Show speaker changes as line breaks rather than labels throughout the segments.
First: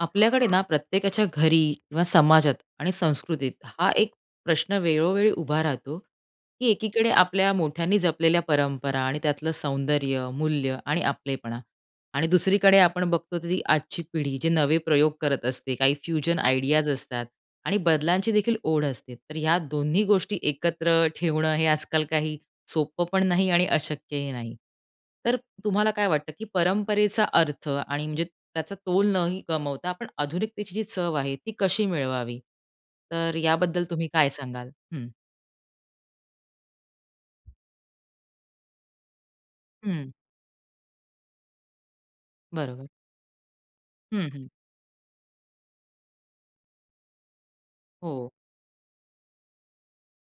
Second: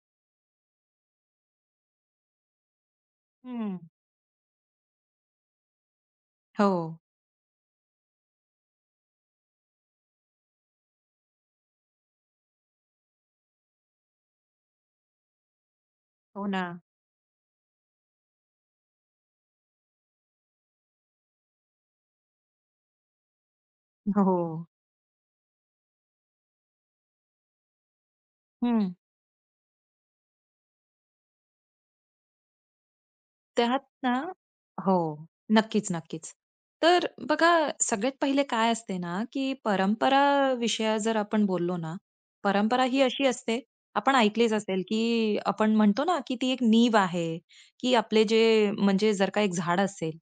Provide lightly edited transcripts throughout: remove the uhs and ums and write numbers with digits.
आपल्याकडे ना प्रत्येकाच्या घरी किंवा समाजात आणि संस्कृतीत
हं.
हा एक प्रश्न वेळोवेळी उभा राहतो की
हो.
एकीकडे आपल्या मोठ्यांनी जपलेल्या परंपरा आणि त्यातलं सौंदर्य मूल्य आणि आपलेपणा आणि दुसरीकडे आपण बघतो ती आजची पिढी जे नवे प्रयोग करत असते, काही फ्युजन
हो ना.
आयडियाज असतात आणि बदलांची देखील ओढ असते. तर ह्या दोन्ही गोष्टी एकत्र ठेवणं हे आजकाल काही सोपं पण नाही आणि अशक्यही नाही.
हो.
तर तुम्हाला काय वाटतं, की परंपरेचा अर्थ आणि म्हणजे त्याचा
हं.
तोल नही गमावता आपण आधुनिकतेची जी चव आहे, ती कशी मिळवावी? तर
त्यात
याबद्दल तुम्ही
ना.
काय सांगाल?
हो.
हं,
नक्कीच, नक्कीच. तर बघा, सगळ्यात पहिले काय असते ना, की
हं.
परंपरा विषया जर आपण बोललो ना, परंपरा
बरोबर.
ही अशी असते. आपण
हं, हं.
ऐकलीच असेल, की आपण म्हणतो ना, की ती एक नीव आहे, की आपले
हो.
जे म्हणजे जर का एक झाड असेल,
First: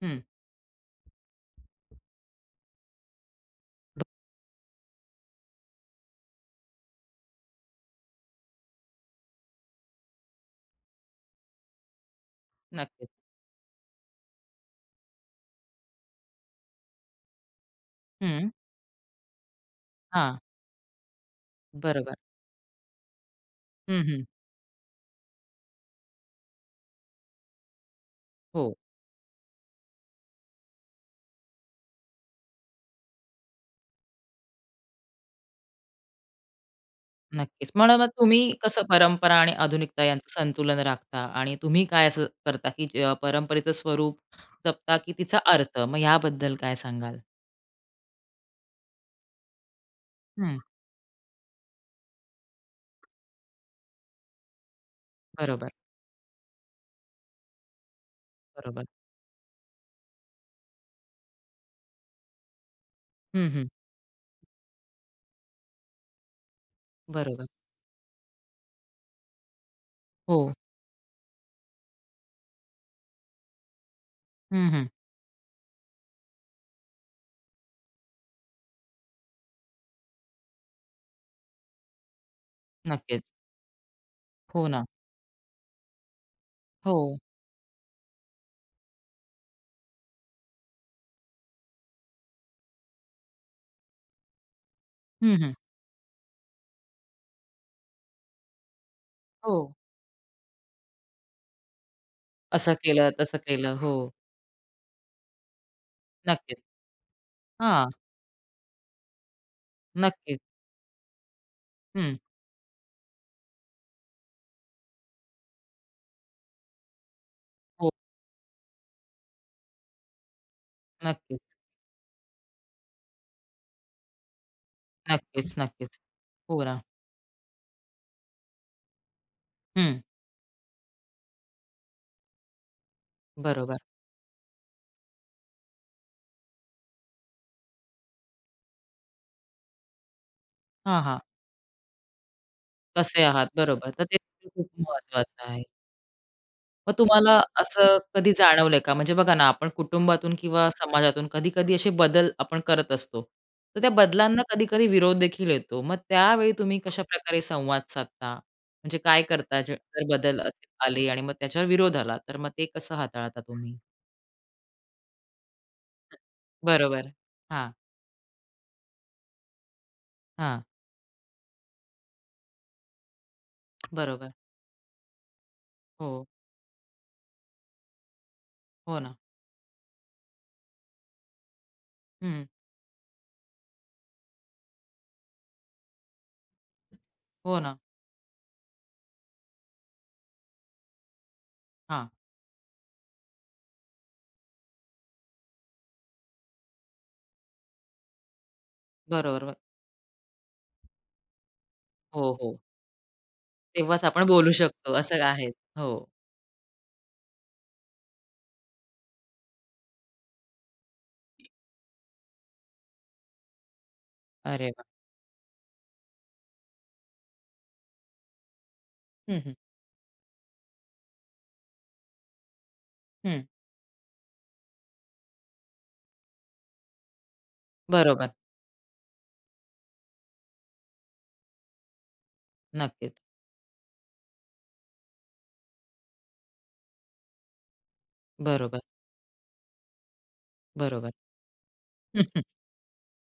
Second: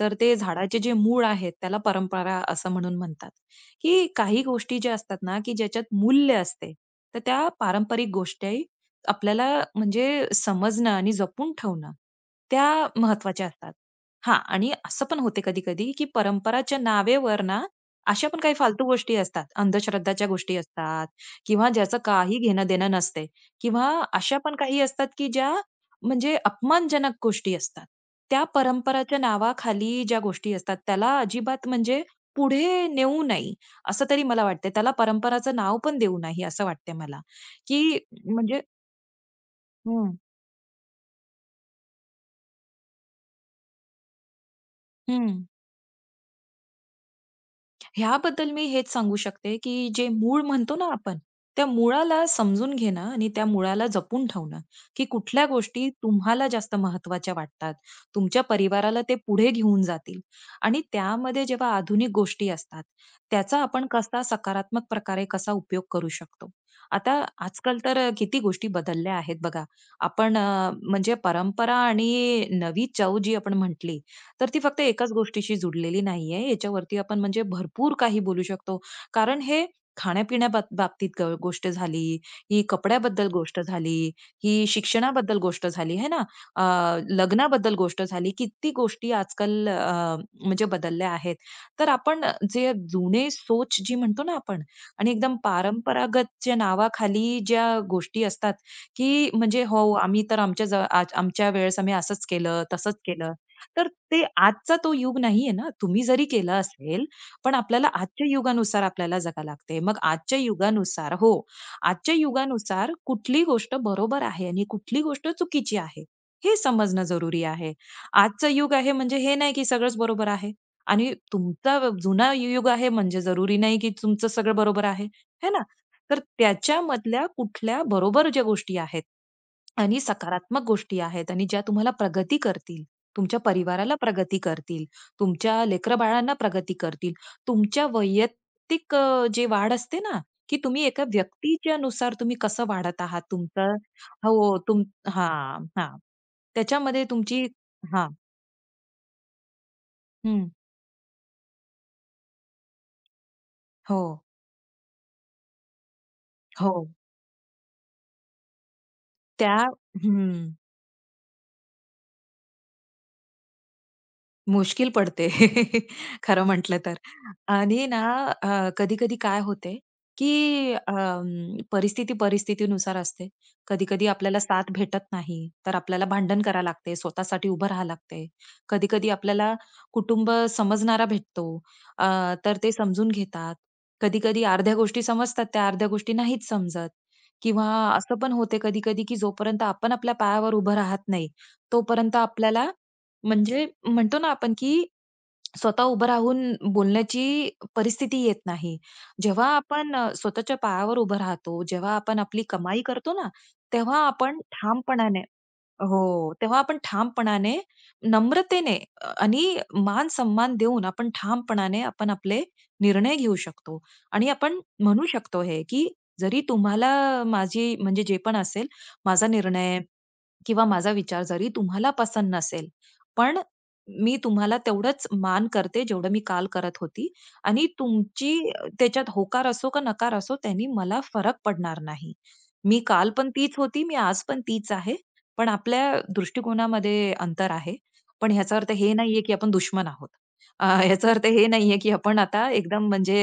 तर
हं.
ते झाडाचे जे मूळ आहेत, त्याला परंपरा असं म्हणून म्हणतात, की काही गोष्टी ज्या असतात ना, की ज्याच्यात मूल्य असते, तर त्या पारंपरिक गोष्टी आपल्याला म्हणजे समजणं आणि जपून ठेवणं त्या
नक्कीच.
महत्वाच्या असतात. हां, आणि असं पण होते कधी-कधी, की परंपराच्या नावेवर ना, अशा पण
हं.
काही फालतू गोष्टी असतात. अंधश्रद्धाच्या
हां.
गोष्टी असतात किंवा ज्याचं
बरोबर.
काही घेणं-देणं नसते किंवा
हं, हं.
अशा पण काही असतात, की ज्या म्हणजे अपमानजनक गोष्टी असतात. त्या
हो.
परंपराच्या नावाखाली ज्या गोष्टी असतात, त्याला अजिबात म्हणजे पुढे नेऊ नाही, असं तरी मला वाटते. त्याला परंपराचं नाव पण देऊ नाही, असं वाटते मला,
नक्कीच. म्हणून
की
मग तुम्ही
म्हणजे
कसं परंपरा आणि आधुनिकता
हं,
यांचं संतुलन राखता आणि तुम्ही काय असं करता, की परंपरेचं स्वरूप जपता, की तिचा
हं.
अर्थ? मग याबद्दल काय सांगाल?
ह्याबद्दल मी हेच सांगू शकते, की जे मूळ
हं.
म्हणतो ना आपण, त्या मुळाला समजून घेणं आणि त्या मुळाला जपून ठेवणं, की कुठल्या
बरोबर,
गोष्टी तुम्हाला जास्त महत्त्वाच्या वाटतात. तुमच्या
बरोबर.
परिवाराला ते पुढे घेऊन जातील. आणि त्यामध्ये जेव्हा आधुनिक गोष्टी असतात,
हं,
त्याचा
हं.
आपण कसा सकारात्मक प्रकारे कसा उपयोग करू शकतो. आता
बरोबर.
आजकाल तर किती गोष्टी बदलल्या आहेत बघा. आपण
हो.
म्हणजे परंपरा आणि नवी चव जी आपण म्हटली, तर ती
हं,
फक्त
हं.
एकाच गोष्टीशी जुडलेली नाहीये. याच्यावरती आपण म्हणजे भरपूर काही बोलू शकतो. कारण हे खाण्यापिण्या बाबतीत गोष्ट झाली, ही कपड्याबद्दल
नक्कीच.
गोष्ट झाली, ही
हो ना.
शिक्षणाबद्दल गोष्ट झाली, है ना?
हो.
लग्नाबद्दल गोष्ट झाली. किती गोष्टी आजकाल म्हणजे बदलल्या आहेत. तर आपण जे जुने सोच जी म्हणतो ना आपण आणि
हं,
एकदम
हं.
परंपरागतच्या नावाखाली ज्या गोष्टी असतात, की
हो.
म्हणजे हो, आम्ही तर आमच्या आमच्या वेळेस आम्ही असंच केलं,
असं
तसंच
केलं,
केलं.
तसं केलं.
तर
हो.
ते आजचा तो युग नाहीये ना. तुम्ही जरी केलं
नक्कीच.
असेल, पण आपल्याला
हां.
आजच्या युगानुसार आपल्याला जगा लागते. मग
नक्कीच.
आजच्या युगानुसार हो, आजच्या
हं.
युगानुसार कुठली गोष्ट बरोबर आहे आणि कुठली गोष्ट चुकीची आहे, हे समजणं जरुरी आहे.
हो.
आजचं युग आहे म्हणजे हे नाही की सगळंच बरोबर आहे आणि
नक्कीच,
तुमचा जुना युग आहे म्हणजे जरुरी नाही की तुमचं सगळं बरोबर आहे. है
नक्कीच,
ना?
नक्कीच.
तर
हो ना.
त्याच्यामधल्या कुठल्या बरोबर ज्या गोष्टी आहेत आणि
हं.
सकारात्मक गोष्टी आहेत आणि ज्या तुम्हाला प्रगती करतील, तुमच्या
बरोबर.
परिवाराला प्रगती करतील, तुमच्या लेकरबाळांना प्रगती करतील, तुमच्या वैयक्तिक जे वाढ असते ना, की तुम्ही
हां,
एका
हां.
व्यक्तीच्या नुसार तुम्ही कसं वाढत
कसे
आहात
आहात?
तुमचं
बरोबर. तर ते
हो,
खूप
तुम
महत्वाचं आहे.
हां, हां.
मग
त्याच्यामध्ये
तुम्हाला
तुमची
असं
हां.
कधी जाणवलंय का? म्हणजे बघा ना, आपण कुटुंबातून
हं.
किंवा समाजातून कधी-कधी असे बदल आपण करत असतो. तर त्या
हो,
बदलांना कधी-कधी विरोध देखील येतो. मग त्यावेळी तुम्ही
हो.
कशा कशाप्रकारे संवाद साधता? म्हणजे काय
त्या
करता जे जर
हं.
बदल असे आले आणि मग त्याच्यावर विरोध आला, तर मग ते कसं हाताळता तुम्ही?
मुश्किल पडते. खरं म्हटलं तर.
बरोबर. हां,
आणि ना अ, कधी-कधी काय होते,
हां.
की परिस्थितीनुसार असते. कधी-कधी
बरोबर.
आपल्याला साथ भेटत नाही, तर आपल्याला
हो,
भांडण करा लागते, स्वतःसाठी उभं राहावं लागते.
हो
कधी-कधी
ना.
आपल्याला कुटुंब समजणारा भेटतो, अ,
हं.
तर ते समजून घेतात. कधी-कधी अर्ध्या गोष्टी समजतात, त्या अर्ध्या गोष्टी नाहीच समजत
हो
किंवा
ना.
असं पण होते कधी-कधी, की जोपर्यंत आपण आपल्या पायावर उभं राहत नाही,
हां.
तोपर्यंत आपल्याला म्हणजे म्हणतो ना आपण, की स्वतः उभं राहून बोलण्याची परिस्थिती येत नाही.
बरोबर.
जेव्हा आपण स्वतःच्या पायावर उभं राहतो, जेव्हा आपण
हो,
आपली
हो.
कमाई करतो ना, तेव्हा
तेव्हाच आपण
आपण
बोलू शकतो
ठामपणाने
असं आहे. हो.
हो, तेव्हा आपण ठामपणाने, नम्रतेने आणि मान-सन्मान देऊन आपण ठामपणाने आपण आपले निर्णय घेऊ शकतो. आणि आपण
अरे वाह!
म्हणू शकतो हे, की जरी तुम्हाला माझी म्हणजे जे पण असेल माझा
हं, हं.
निर्णय किंवा माझा विचार जरी तुम्हाला पसंत नसेल, पण
हं.
मी तुम्हाला तेवढंच मान करते जेवढं मी काल करत होती आणि
बरोबर.
तुमची त्याच्यात होकार असो का नकार असो त्यानी मला फरक पडणार नाही. मी काल
नक्कीच.
पण तीच होती, मी आज पण तीच आहे. पण आपल्या दृष्टिकोनामध्ये अंतर आहे. पण ह्याचा अर्थ
बरोबर.
हे नाहीये, की आपण दुश्मन आहोत. ह्याचा
बरोबर.
अर्थ हे नाहीये, की आपण आता एकदम म्हणजे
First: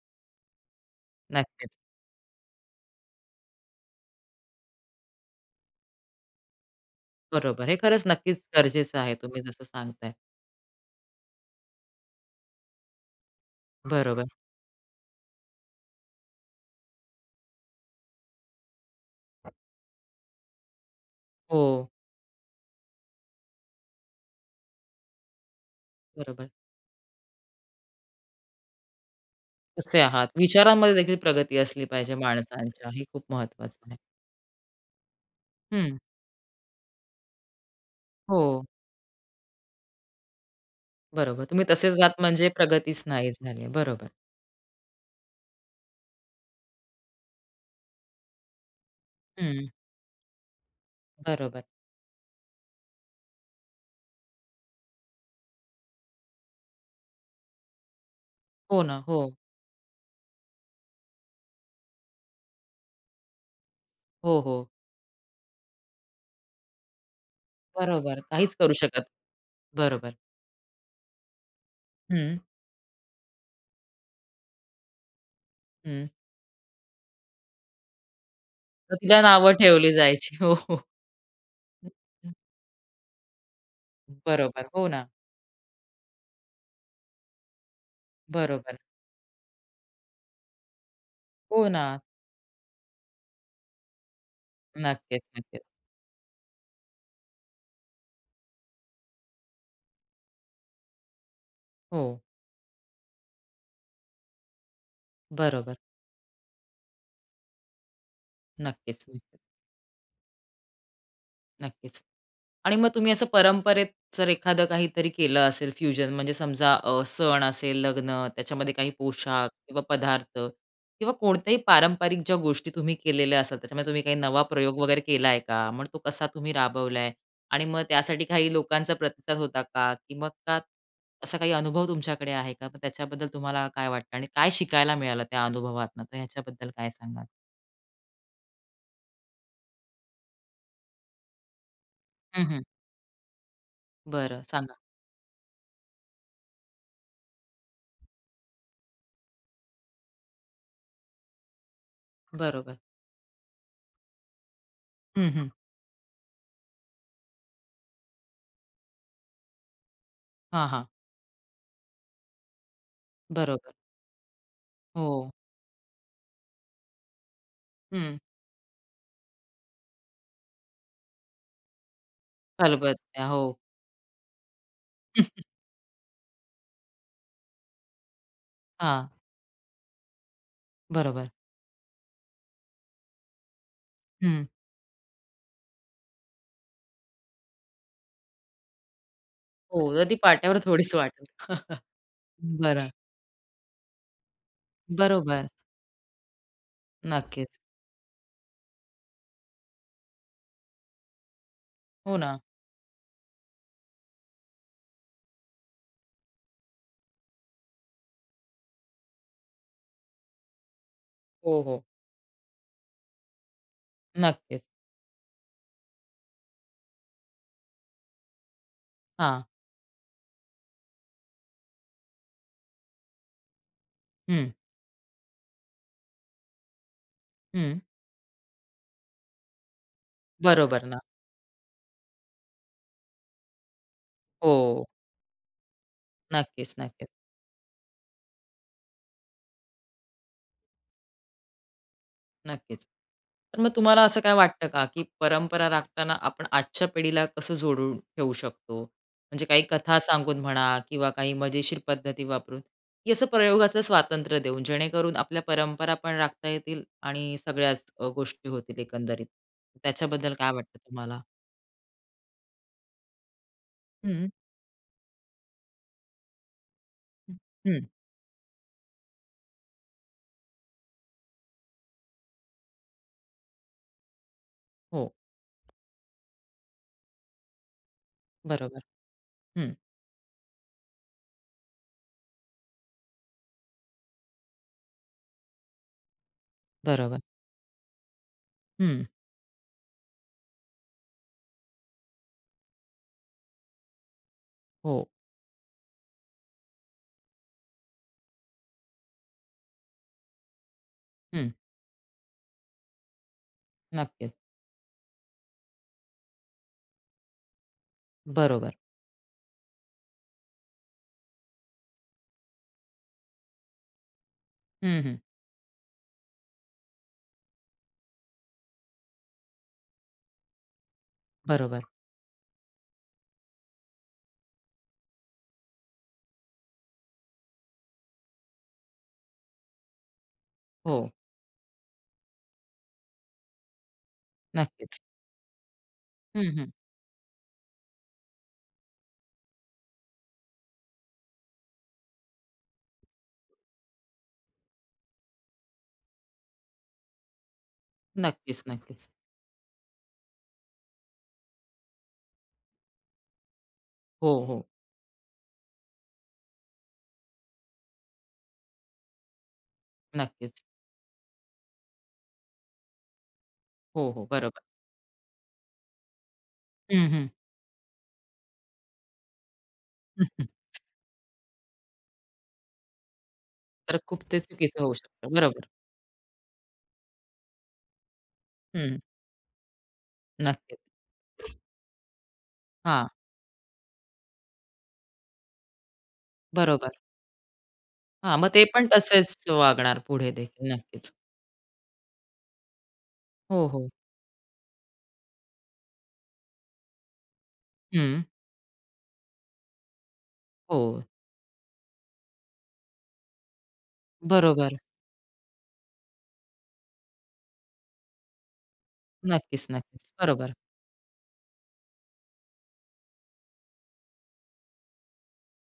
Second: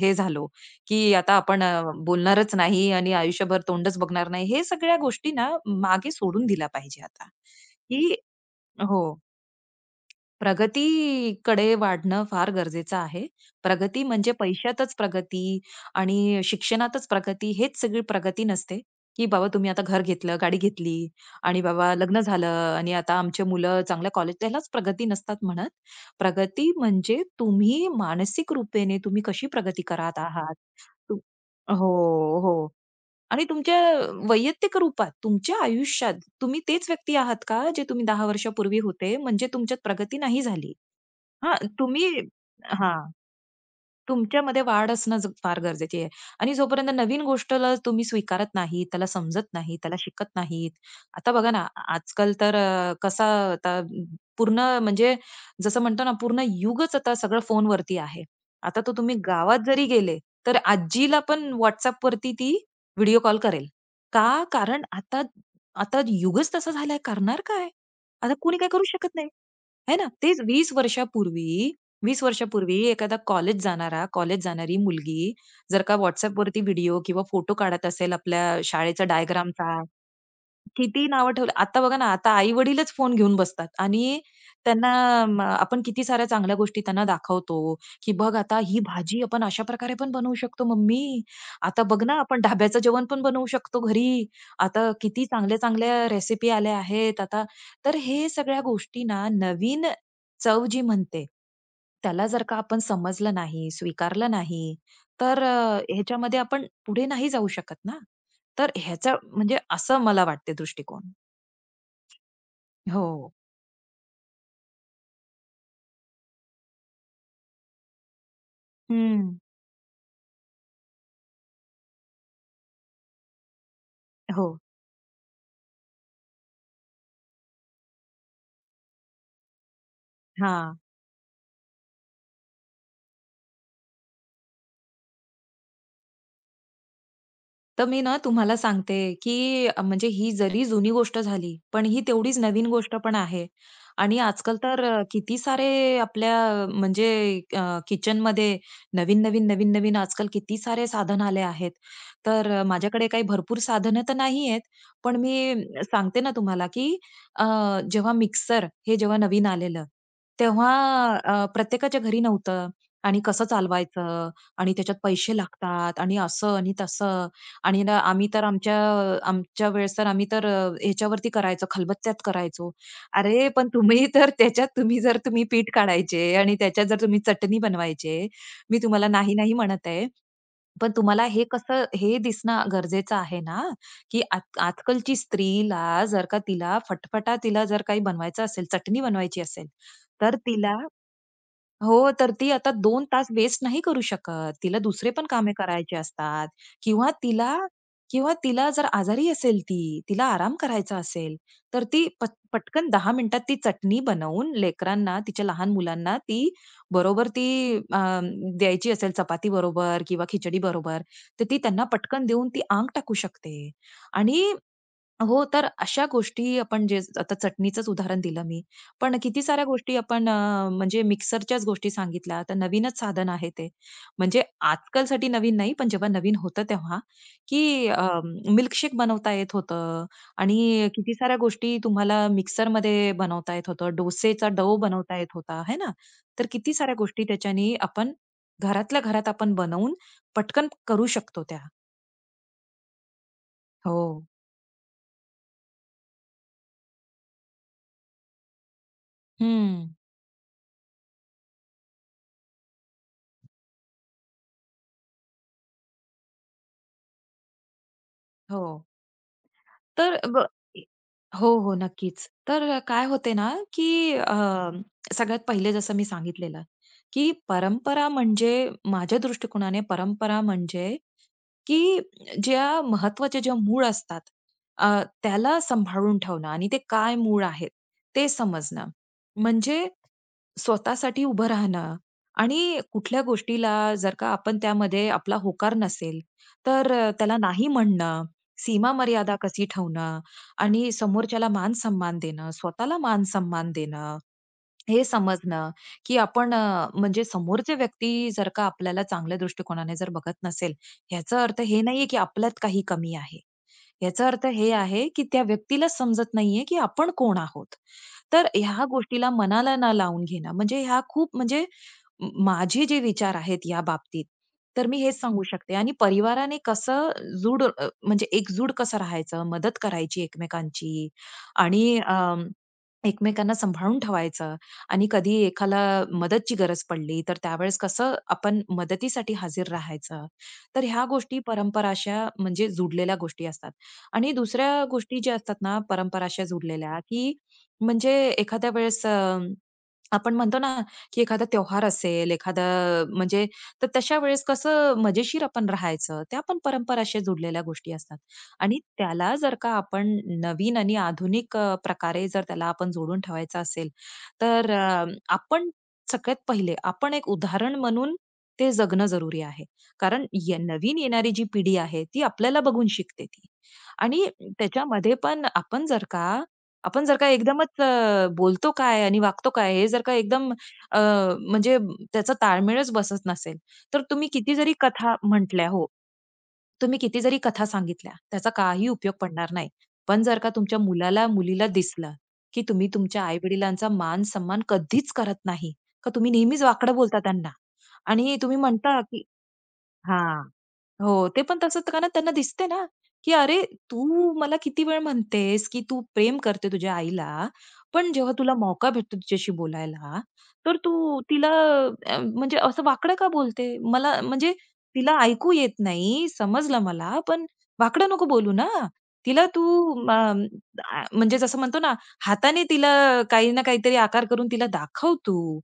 हे झालो, की आता आपण
नक्कीच.
बोलणारच नाही आणि आयुष्यभर तोंडच बघणार नाही. हे सगळ्या गोष्टी ना मागे सोडून दिल्या पाहिजे आता.
बरोबर. हे खरंच
की
नक्कीच गरजेचं
हो.
आहे तुम्ही जसं सांगताय.
प्रगतीकडे वाढणं फार गरजेचं आहे. प्रगती
बरोबर.
म्हणजे पैशातच प्रगती आणि शिक्षणातच प्रगती हेच सगळी प्रगती नसते, की बाबा तुम्ही आता घर घेतलं, गाडी घेतली आणि
हो,
बाबा लग्न झालं आणि आता आमचे मुलं चांगल्या कॉलेज त्यालाच प्रगती नसतात म्हणत.
बरोबर.
प्रगती म्हणजे तुम्ही मानसिक रूपेने तुम्ही कशी प्रगती
कसे
करत
आहात?
आहात.
विचारांमध्ये देखील
तू
प्रगती असली
हो,
पाहिजे
हो.
माणसांच्या. हे खूप
आणि तुमच्या
महत्वाचं आहे.
वैयक्तिक रूपात, तुमच्या
हं.
आयुष्यात तुम्ही तेच व्यक्ती आहात का, जे तुम्ही 10
हो,
वर्षापूर्वी होते? म्हणजे तुमच्यात प्रगती नाही झाली.
बरोबर.
हां,
तुम्ही तसेच
तुम्ही
जात म्हणजे प्रगतीच
हां.
नाही झाली. बरोबर.
तुमच्यामध्ये वाढ असणं फार गरजेची आहे आणि जोपर्यंत नवीन गोष्टला तुम्ही स्वीकारत नाही, त्याला समजत
हं.
नाही, त्याला शिकत नाहीत. आता बघा ना,
बरोबर.
आजकाल तर कसा आता पूर्ण म्हणजे जसं म्हणतो ना, पूर्ण युगच आता सगळं फोनवरती आहे. आता
हो
तो
ना.
तुम्ही
हो.
गावात जरी गेले, तर आजीला पण व्हॉट्सअप वरती ती व्हिडिओ कॉल करेल, का
हो, हो.
कारण आता आता युगच तसा झालाय, करणार काय?
बरोबर.
आता
काहीच
कोणी काय
करू
करू
शकत
शकत नाही. है ना?
बरोबर.
तेच 20 वर्षापूर्वी, 20
हं,
वर्षापूर्वी एखादा कॉलेज जाणारा, कॉलेज जाणारी मुलगी जर का
हं.
WhatsAppवरती व्हिडिओ किंवा फोटो काढत असेल आपल्या
तर
शाळेचा
तिला नावं
डायग्रामचा,
ठेवली जायची. हो, हो.
किती नावं ठेवलं. आता बघा ना, आता आई-वडीलच फोन घेऊन बसतात आणि
बरोबर. हो
त्यांना
ना.
आपण किती साऱ्या चांगल्या गोष्टी त्यांना दाखवतो, की बघ आता
बरोबर.
ही भाजी आपण अशा प्रकारे पण बनवू शकतो मम्मी.
हो
आता
ना.
बघ ना, आपण ढाब्याचं जेवण पण बनवू शकतो घरी. आता
नक्कीच,
किती
नक्कीच.
चांगल्या-चांगल्या रेसिपी आल्या आहेत आता. तर हे सगळ्या गोष्टी ना, नवीन चव जी म्हणते,
हो,
त्याला जर का आपण समजलं नाही, स्वीकारलं नाही, तर
बरोबर.
ह्याच्यामध्ये आपण पुढे नाही जाऊ शकत ना. तर
नक्कीच,
ह्याचा
नक्कीच,
म्हणजे असं मला वाटते दृष्टिकोन.
नक्कीच. आणि मग तुम्ही असं
हो.
परंपरेत जर एखादं काहीतरी केलं असेल फ्युजन म्हणजे समजा सण असेल, लग्न, त्याच्यामध्ये काही
हं.
पोशाख किंवा पदार्थ किंवा कोणत्याही पारंपरिक ज्या गोष्टी तुम्ही केलेल्या असाल, त्याच्यामध्ये तुम्ही काही नवा
हो.
प्रयोग वगैरे केलाय का? मग तो कसा तुम्ही राबवलाय? आणि मग त्यासाठी काही लोकांचा प्रतिसाद होता का? की मग का
हां.
असा काही अनुभव तुमच्याकडे आहे का? मग त्याच्याबद्दल तुम्हाला काय वाटतं आणि काय शिकायला मिळालं त्या अनुभवातनं? तर ह्याच्याबद्दल काय सांगाल?
तर मी ना तुम्हाला सांगते, की म्हणजे ही जरी जुनी गोष्ट झाली, पण ही तेवढीच
हं, हं.
नवीन गोष्ट पण आहे. आणि
बरं,
आजकाल
सांगा.
तर किती सारे आपल्या म्हणजे अ, किचनमध्ये नवीन-नवीन आजकाल किती सारे साधन आले आहेत. तर
बरोबर.
माझ्याकडे काही भरपूर साधनं तर नाही आहेत, पण
हं, हं.
मी सांगते ना तुम्हाला, की अ, जेव्हा मिक्सर हे जेव्हा नवीन आलेलं,
हां,
तेव्हा
हां.
प्रत्येकाच्या घरी नव्हतं आणि कसं
बरोबर.
चालवायचं आणि त्याच्यात
हो.
पैसे लागतात आणि असं आणि तसं. आणि ना
हं.
आम्ही तर आमच्या आमच्या वेळेस तर आम्ही तर ह्याच्यावरती करायचो, खलबत्त्यात करायचो.
खलबत्त्या. हो.
अरे, पण तुम्ही तर त्याच्यात तुम्ही जर तुम्ही पीठ काढायचे आणि त्याच्यात जर तुम्ही चटणी बनवायचे. मी
हां.
तुम्हाला नाही, नाही म्हणत आहे. पण तुम्हाला
बरोबर.
हे कसं हे दिसणं गरजेचं आहे ना, की आज
हं.
आजकालची स्त्रीला जर का तिला फटफटा तिला जर काही बनवायचं असेल, चटणी बनवायची असेल,
हो, तर ती
तर
पाट्यावर
तिला
थोडीच वाटेल.
हो, तर ती आता
बरं.
दोन तास वेस्ट नाही करू शकत. तिला दुसरे पण
बरोबर.
कामे करायचे असतात किंवा
नक्कीच.
तिला किंवा तिला जर आजारी असेल ती, तिला आराम करायचा असेल, तर ती
हो ना.
पटकन 10 मिनिटात ती चटणी बनवून लेकरांना, तिच्या लहान मुलांना ती बरोबर ती द्यायची असेल चपाती बरोबर किंवा खिचडी बरोबर, तर ती
हो, हो.
त्यांना पटकन देऊन ती अंग टाकू शकते. आणि
नक्कीच.
हो, तर अशा गोष्टी आपण जे आता चटणीचंच उदाहरण दिलं मी. पण किती
हां.
साऱ्या गोष्टी आपण म्हणजे मिक्सरच्याच गोष्टी सांगितल्या. तर नवीनच साधन आहे ते. म्हणजे
हं.
आजकालसाठी नवीन नाही, पण जेव्हा नवीन होतं तेव्हा,
हं.
की मिल्कशेक बनवता येत होतं
बरोबर
आणि
ना.
किती साऱ्या गोष्टी तुम्हाला मिक्सरमध्ये बनवता येत होतं. डोसेचा डो
हो.
बनवता येत होता, है ना? तर
नक्कीच,
किती साऱ्या
नक्कीच.
गोष्टी त्याच्याने आपण घरातल्या घरात आपण बनवून पटकन करू शकतो त्या.
नक्कीच. तर मग तुम्हाला असं
हो.
काय वाटतं का, की परंपरा राखताना आपण आजच्या पिढीला कसं जोडून ठेवू शकतो? म्हणजे काही
हं.
कथा सांगून म्हणा किंवा काही मजेशीर पद्धती वापरून, की असं प्रयोगाचं स्वातंत्र्य देऊन, जेणेकरून आपल्या परंपरा पण राखता येतील आणि सगळ्याच गोष्टी
हो.
होतील एकंदरीत.
तर
त्याच्याबद्दल
ब
काय वाटतं तुम्हाला?
हो, हो. नक्कीच. तर काय होते ना, की
हं, हं,
अ, सगळ्यात पहिले जसं मी सांगितलेलं, की परंपरा म्हणजे माझ्या दृष्टिकोनाने परंपरा म्हणजे की ज्या महत्त्वाच्या ज्या मूळ असतात, अ,
हो,
त्याला सांभाळून ठेवणं आणि ते काय मूळ आहेत ते
बरोबर.
समजणं.
हं,
म्हणजे स्वतःसाठी उभं राहणं आणि कुठल्या गोष्टीला जर का आपण त्यामध्ये आपला होकार नसेल, तर
बरोबर.
त्याला नाही म्हणणं,
हं,
सीमा-मर्यादा कशी ठेवणं आणि समोरच्याला मान-सन्मान देणं, स्वतःला मान-सन्मान देणं.
हो.
हे समजणं, की आपण म्हणजे समोरची व्यक्ती जर का आपल्याला चांगल्या दृष्टिकोनाने जर बघत नसेल, ह्याचा
हं,
अर्थ हे नाहीये, की आपल्यात काही कमी आहे. याचा
नक्कीच.
अर्थ हे आहे, की त्या व्यक्तीला समजत नाहीये, की आपण कोण आहोत. तर
बरोबर.
ह्या गोष्टीला मनाला ना लावून घेणं, म्हणजे ह्या खूप म्हणजे माझे जे विचार आहेत या बाबतीत, तर मी
हं, हं.
हेच सांगू शकते आणि परिवाराने कसं म्हणजे एकजूड कसं राहायचं, मदत करायची एकमेकांची
बरोबर.
आणि एकमेकांना सांभाळून ठेवायचं आणि कधी एकाला मदतची गरज पडली तर त्यावेळेस कसं आपण मदतीसाठी हजर राहायचं. तर
हो,
ह्या गोष्टी परंपरा अशा म्हणजे जुडलेल्या गोष्टी असतात. आणि दुसऱ्या
नक्कीच.
गोष्टी ज्या असतात ना परंपरा
हं,
अशा
हं.
जुडलेल्या, की म्हणजे एखाद्या वेळेस आपण म्हणतो ना, की एखादा त्योहार असेल, एखादा म्हणजे तर तशा वेळेस कसं मजेशीर आपण राहायचं, त्या पण परंपरा जुडलेल्या गोष्टी असतात.
नक्कीच,
आणि
नक्कीच.
त्याला जर का आपण नवीन आणि आधुनिक प्रकारे जर त्याला आपण जोडून ठेवायचं असेल,
हो, हो.
तर आपण सगळ्यात पहिले आपण एक उदाहरण म्हणून ते जगणं जरुरी आहे. कारण ये
नक्कीच.
नवीन येणारी जी पिढी आहे, ती आपल्याला बघून शिकते ती.
हो,
आणि
हो. बरोबर.
त्याच्यामध्ये पण आपण जर का आपण
हं,
जर
हं.
का एकदमच बोलतो काय आणि वागतो काय हे जर का एकदम म्हणजे त्याचा ताळमेळच बसत नसेल,
तर
तर
खूप
तुम्ही
ते
किती जरी
चुकीचं होऊ
कथा
शकतं. बरोबर.
म्हटल्या हो. तुम्ही किती जरी कथा सांगितल्या, त्याचा काही
हं.
उपयोग पडणार नाही. पण जर का
नक्कीच.
तुमच्या मुलाला, मुलीला दिसलं, की तुम्ही
हां.
तुमच्या आई-वडिलांचा मान-सन्मान कधीच करत नाही, का तुम्ही नेहमीच वाकडं
बरोबर.
बोलता त्यांना
हां,
आणि
मग
तुम्ही
ते पण
म्हणता, की
तसेच वागणार पुढे
हां.
देखील. नक्कीच.
हो, ते पण तसंच कारण त्यांना दिसते ना, की "अरे,
हो, हो.
तू मला किती वेळ म्हणतेस, की तू प्रेम करते तुझ्या आईला, पण
हं.
जेव्हा तुला मौका भेटतो तिच्याशी बोलायला, तर
हो.
तू तिला म्हणजे असं वाकडं का बोलते? मला म्हणजे
बरोबर.
तिला ऐकू येत नाही, समजलं मला, पण वाकडं नको बोलू ना. तिला तू
नक्कीच, नक्कीच. बरोबर.
म्हणजे जसं म्हणतो ना, हाताने तिला काही ना काहीतरी आकार करून तिला दाखव तू.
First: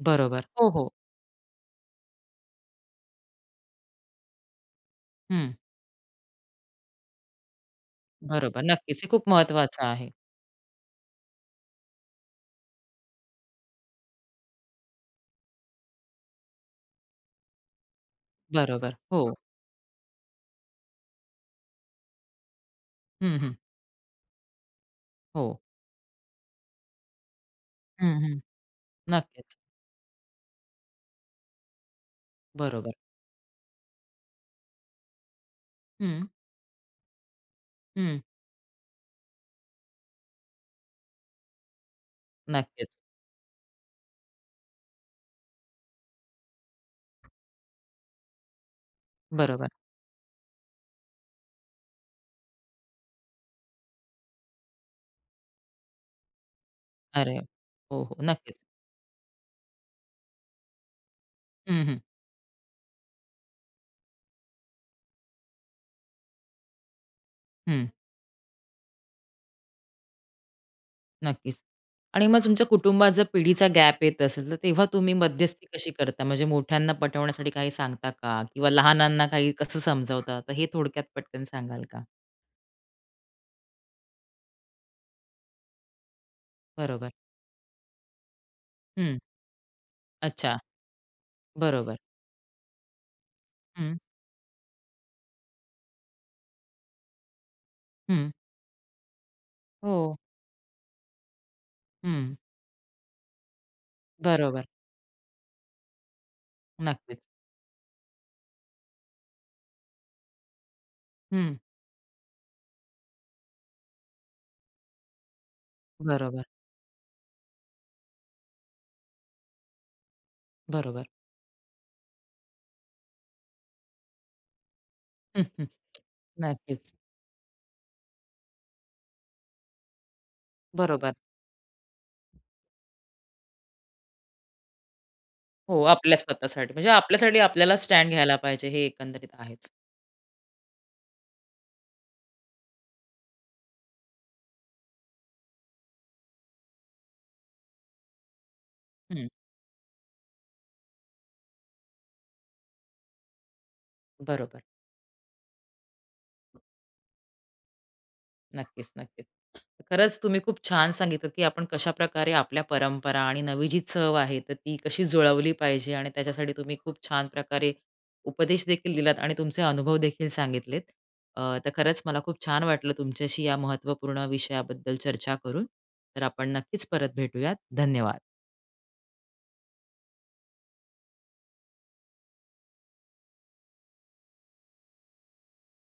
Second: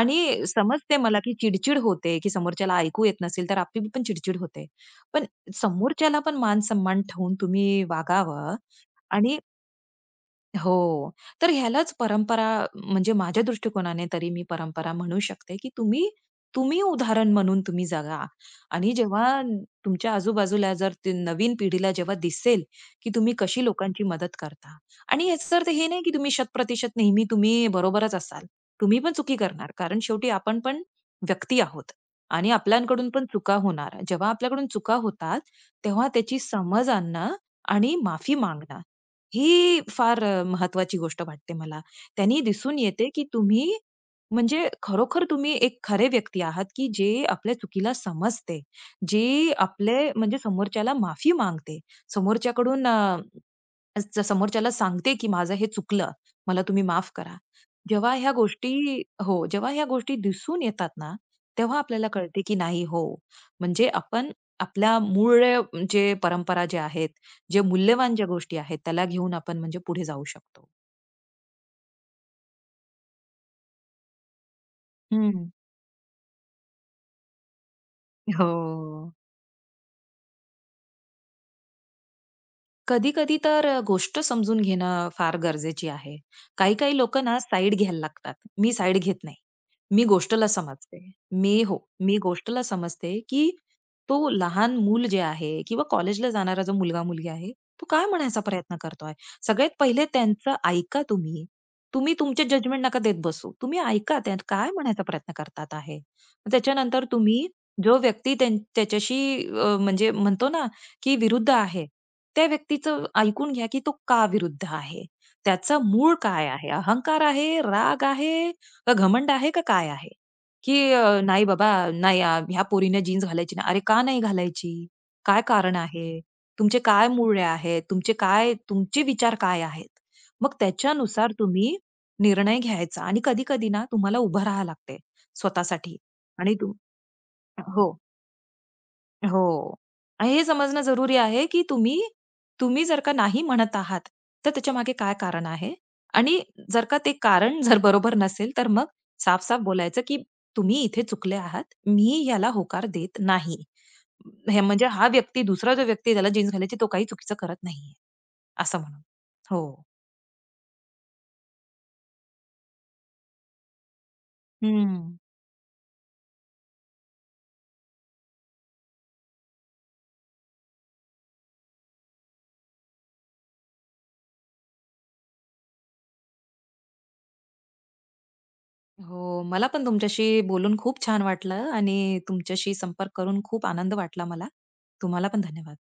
आणि
बरोबर. हो, हो.
समजते मला, की चिडचिड होते, की समोरच्याला ऐकू येत नसेल, तर आपली पण चिडचिड होते. पण
हं.
समोरच्याला पण मान-सन्मान ठेवून तुम्ही वागावं
बरोबर. नक्कीच. हे खूप
आणि
महत्वाचं आहे.
हो. तर ह्यालाच परंपरा म्हणजे माझ्या दृष्टिकोनाने तरी मी परंपरा म्हणू शकते, की तुम्ही तुम्ही उदाहरण म्हणून तुम्ही जगा आणि
बरोबर. हो.
जेव्हा तुमच्या आजूबाजूला जर ते नवीन पिढीला जेव्हा दिसेल, की तुम्ही
हं, हं.
कशी लोकांची मदत करता आणि
हो.
याचं अर्थ हे नाही, की तुम्ही शतप्रतिशत नेहमी तुम्ही
हं,
बरोबरच
हं.
असाल. तुम्ही पण चुकी
नक्कीच.
करणार. कारण शेवटी आपण पण व्यक्ती आहोत आणि
बरोबर.
आपल्याकडून पण चुका होणार. जेव्हा आपल्याकडून चुका होतात, तेव्हा
हं,
त्याची समज आणणं आणि
हं.
माफी मागणं ही फार महत्वाची गोष्ट वाटते मला. त्यांनी दिसून
नक्कीच.
येते, की तुम्ही म्हणजे खरोखर तुम्ही एक खरे व्यक्ती आहात, की जे आपल्या चुकीला समजते. जे
बरोबर.
आपले म्हणजे समोरच्याला माफी मागते. समोरच्याकडून समोरच्याला सांगते, की माझं हे चुकलं, मला तुम्ही माफ करा.
अरे! हो,
जेव्हा
हो.
ह्या
नक्कीच.
गोष्टी हो, जेव्हा ह्या गोष्टी दिसून येतात ना, तेव्हा
हं, हं.
आपल्याला कळते, की नाही हो, म्हणजे आपण आपल्या मूळ जे परंपरा ज्या आहेत, जे
हं.
मूल्यवान ज्या गोष्टी आहेत, त्याला घेऊन आपण म्हणजे पुढे जाऊ शकतो.
नक्कीच. आणि मग तुमच्या कुटुंबात जर पिढीचा गॅप येत असेल, तर तेव्हा तुम्ही
हं.
मध्यस्थी कशी करता? म्हणजे मोठ्यांना पटवण्यासाठी काही सांगता का?
हो.
किंवा लहानांना काही कसं समजवता? तर हे थोडक्यात पटकन सांगाल का?
कधी-कधी तर गोष्ट समजून घेणं फार गरजेची आहे. काही-काही
बरोबर.
लोकं ना साईड घ्यायला लागतात. मी साईड
हं.
घेत नाही. मी गोष्टला
अच्छा.
समजते. मी हो,
बरोबर.
मी गोष्टला समजते, की
हं,
तो लहान मूल जे आहे किंवा कॉलेजला जाणारा जो मुलगा-मुलगी आहे, तो काय
हं.
म्हणायचा प्रयत्न करतोय? सगळ्यात
हो.
पहिले त्यांचं ऐका तुम्ही. तुम्ही
हं.
तुमचे जजमेंट नका देत बसू. तुम्ही ऐका त्यात
बरोबर.
काय म्हणायचा प्रयत्न करतात आहे. त्याच्यानंतर
नक्कीच.
तुम्ही जो व्यक्ती त्याच्याशी म्हणजे म्हणतो ना, की विरुद्ध
हं.
आहे, त्या व्यक्तीचं ऐकून घ्या, की तो का विरुद्ध आहे? त्याचं मूळ
बरोबर,
काय आहे? अहंकार आहे, राग आहे, का घमंड आहे, का काय आहे? की
बरोबर.
"नाही बाबा, नाही ह्या पोरीने जीन्स घालायची ना? "अरे, का नाही घालायची? काय
हं, हं.
कारण आहे? तुमचे
नक्कीच.
काय मूल्य आहेत? तुमचे काय तुमचे विचार काय आहेत?" मग
बरोबर.
त्याच्यानुसार तुम्ही निर्णय घ्यायचा आणि कधी-कधी ना तुम्हाला उभं राहावं लागते
हो,
स्वतःसाठी.
आपल्या
आणि
स्वतःसाठी.
तू
म्हणजे आपल्यासाठी आपल्याला
हो.
स्टँड घ्यायला पाहिजे, हे एकंदरीत आहेच.
हो. आणि हे समजणं जरुरी आहे, की तुम्ही तुम्ही जर का नाही म्हणत आहात, तर त्याच्यामागे काय कारण आहे? आणि जर का ते कारण जर बरोबर नसेल, तर मग
हं.
साफ-साफ बोलायचं, की तुम्ही इथे चुकले आहात. मी याला होकार देत नाही. हे
बरोबर.
म्हणजे हा व्यक्ती, दुसरा जो व्यक्ती त्याला जीन्स घालायची, तो काही चुकीचं करत नाहीये, असं
नक्कीच,
म्हणून.
नक्कीच.
हो.
खरंच तुम्ही खूप छान सांगितलं, की आपण कशाप्रकारे आपल्या परंपरा आणि नवी जी चव आहे, तर ती कशी
हं.
जुळवली पाहिजे आणि त्याच्यासाठी तुम्ही खूप छान प्रकारे उपदेश देखील दिलात आणि तुमचे अनुभव देखील सांगितलेत. तर खरंच मला खूप छान वाटलं तुमच्याशी या महत्त्वपूर्ण विषयाबद्दल चर्चा करून. तर आपण नक्कीच परत भेटूयात. धन्यवाद.
हो. मला पण तुमच्याशी बोलून खूप छान वाटलं आणि तुमच्याशी संपर्क करून खूप आनंद वाटला मला. तुम्हाला पण धन्यवाद.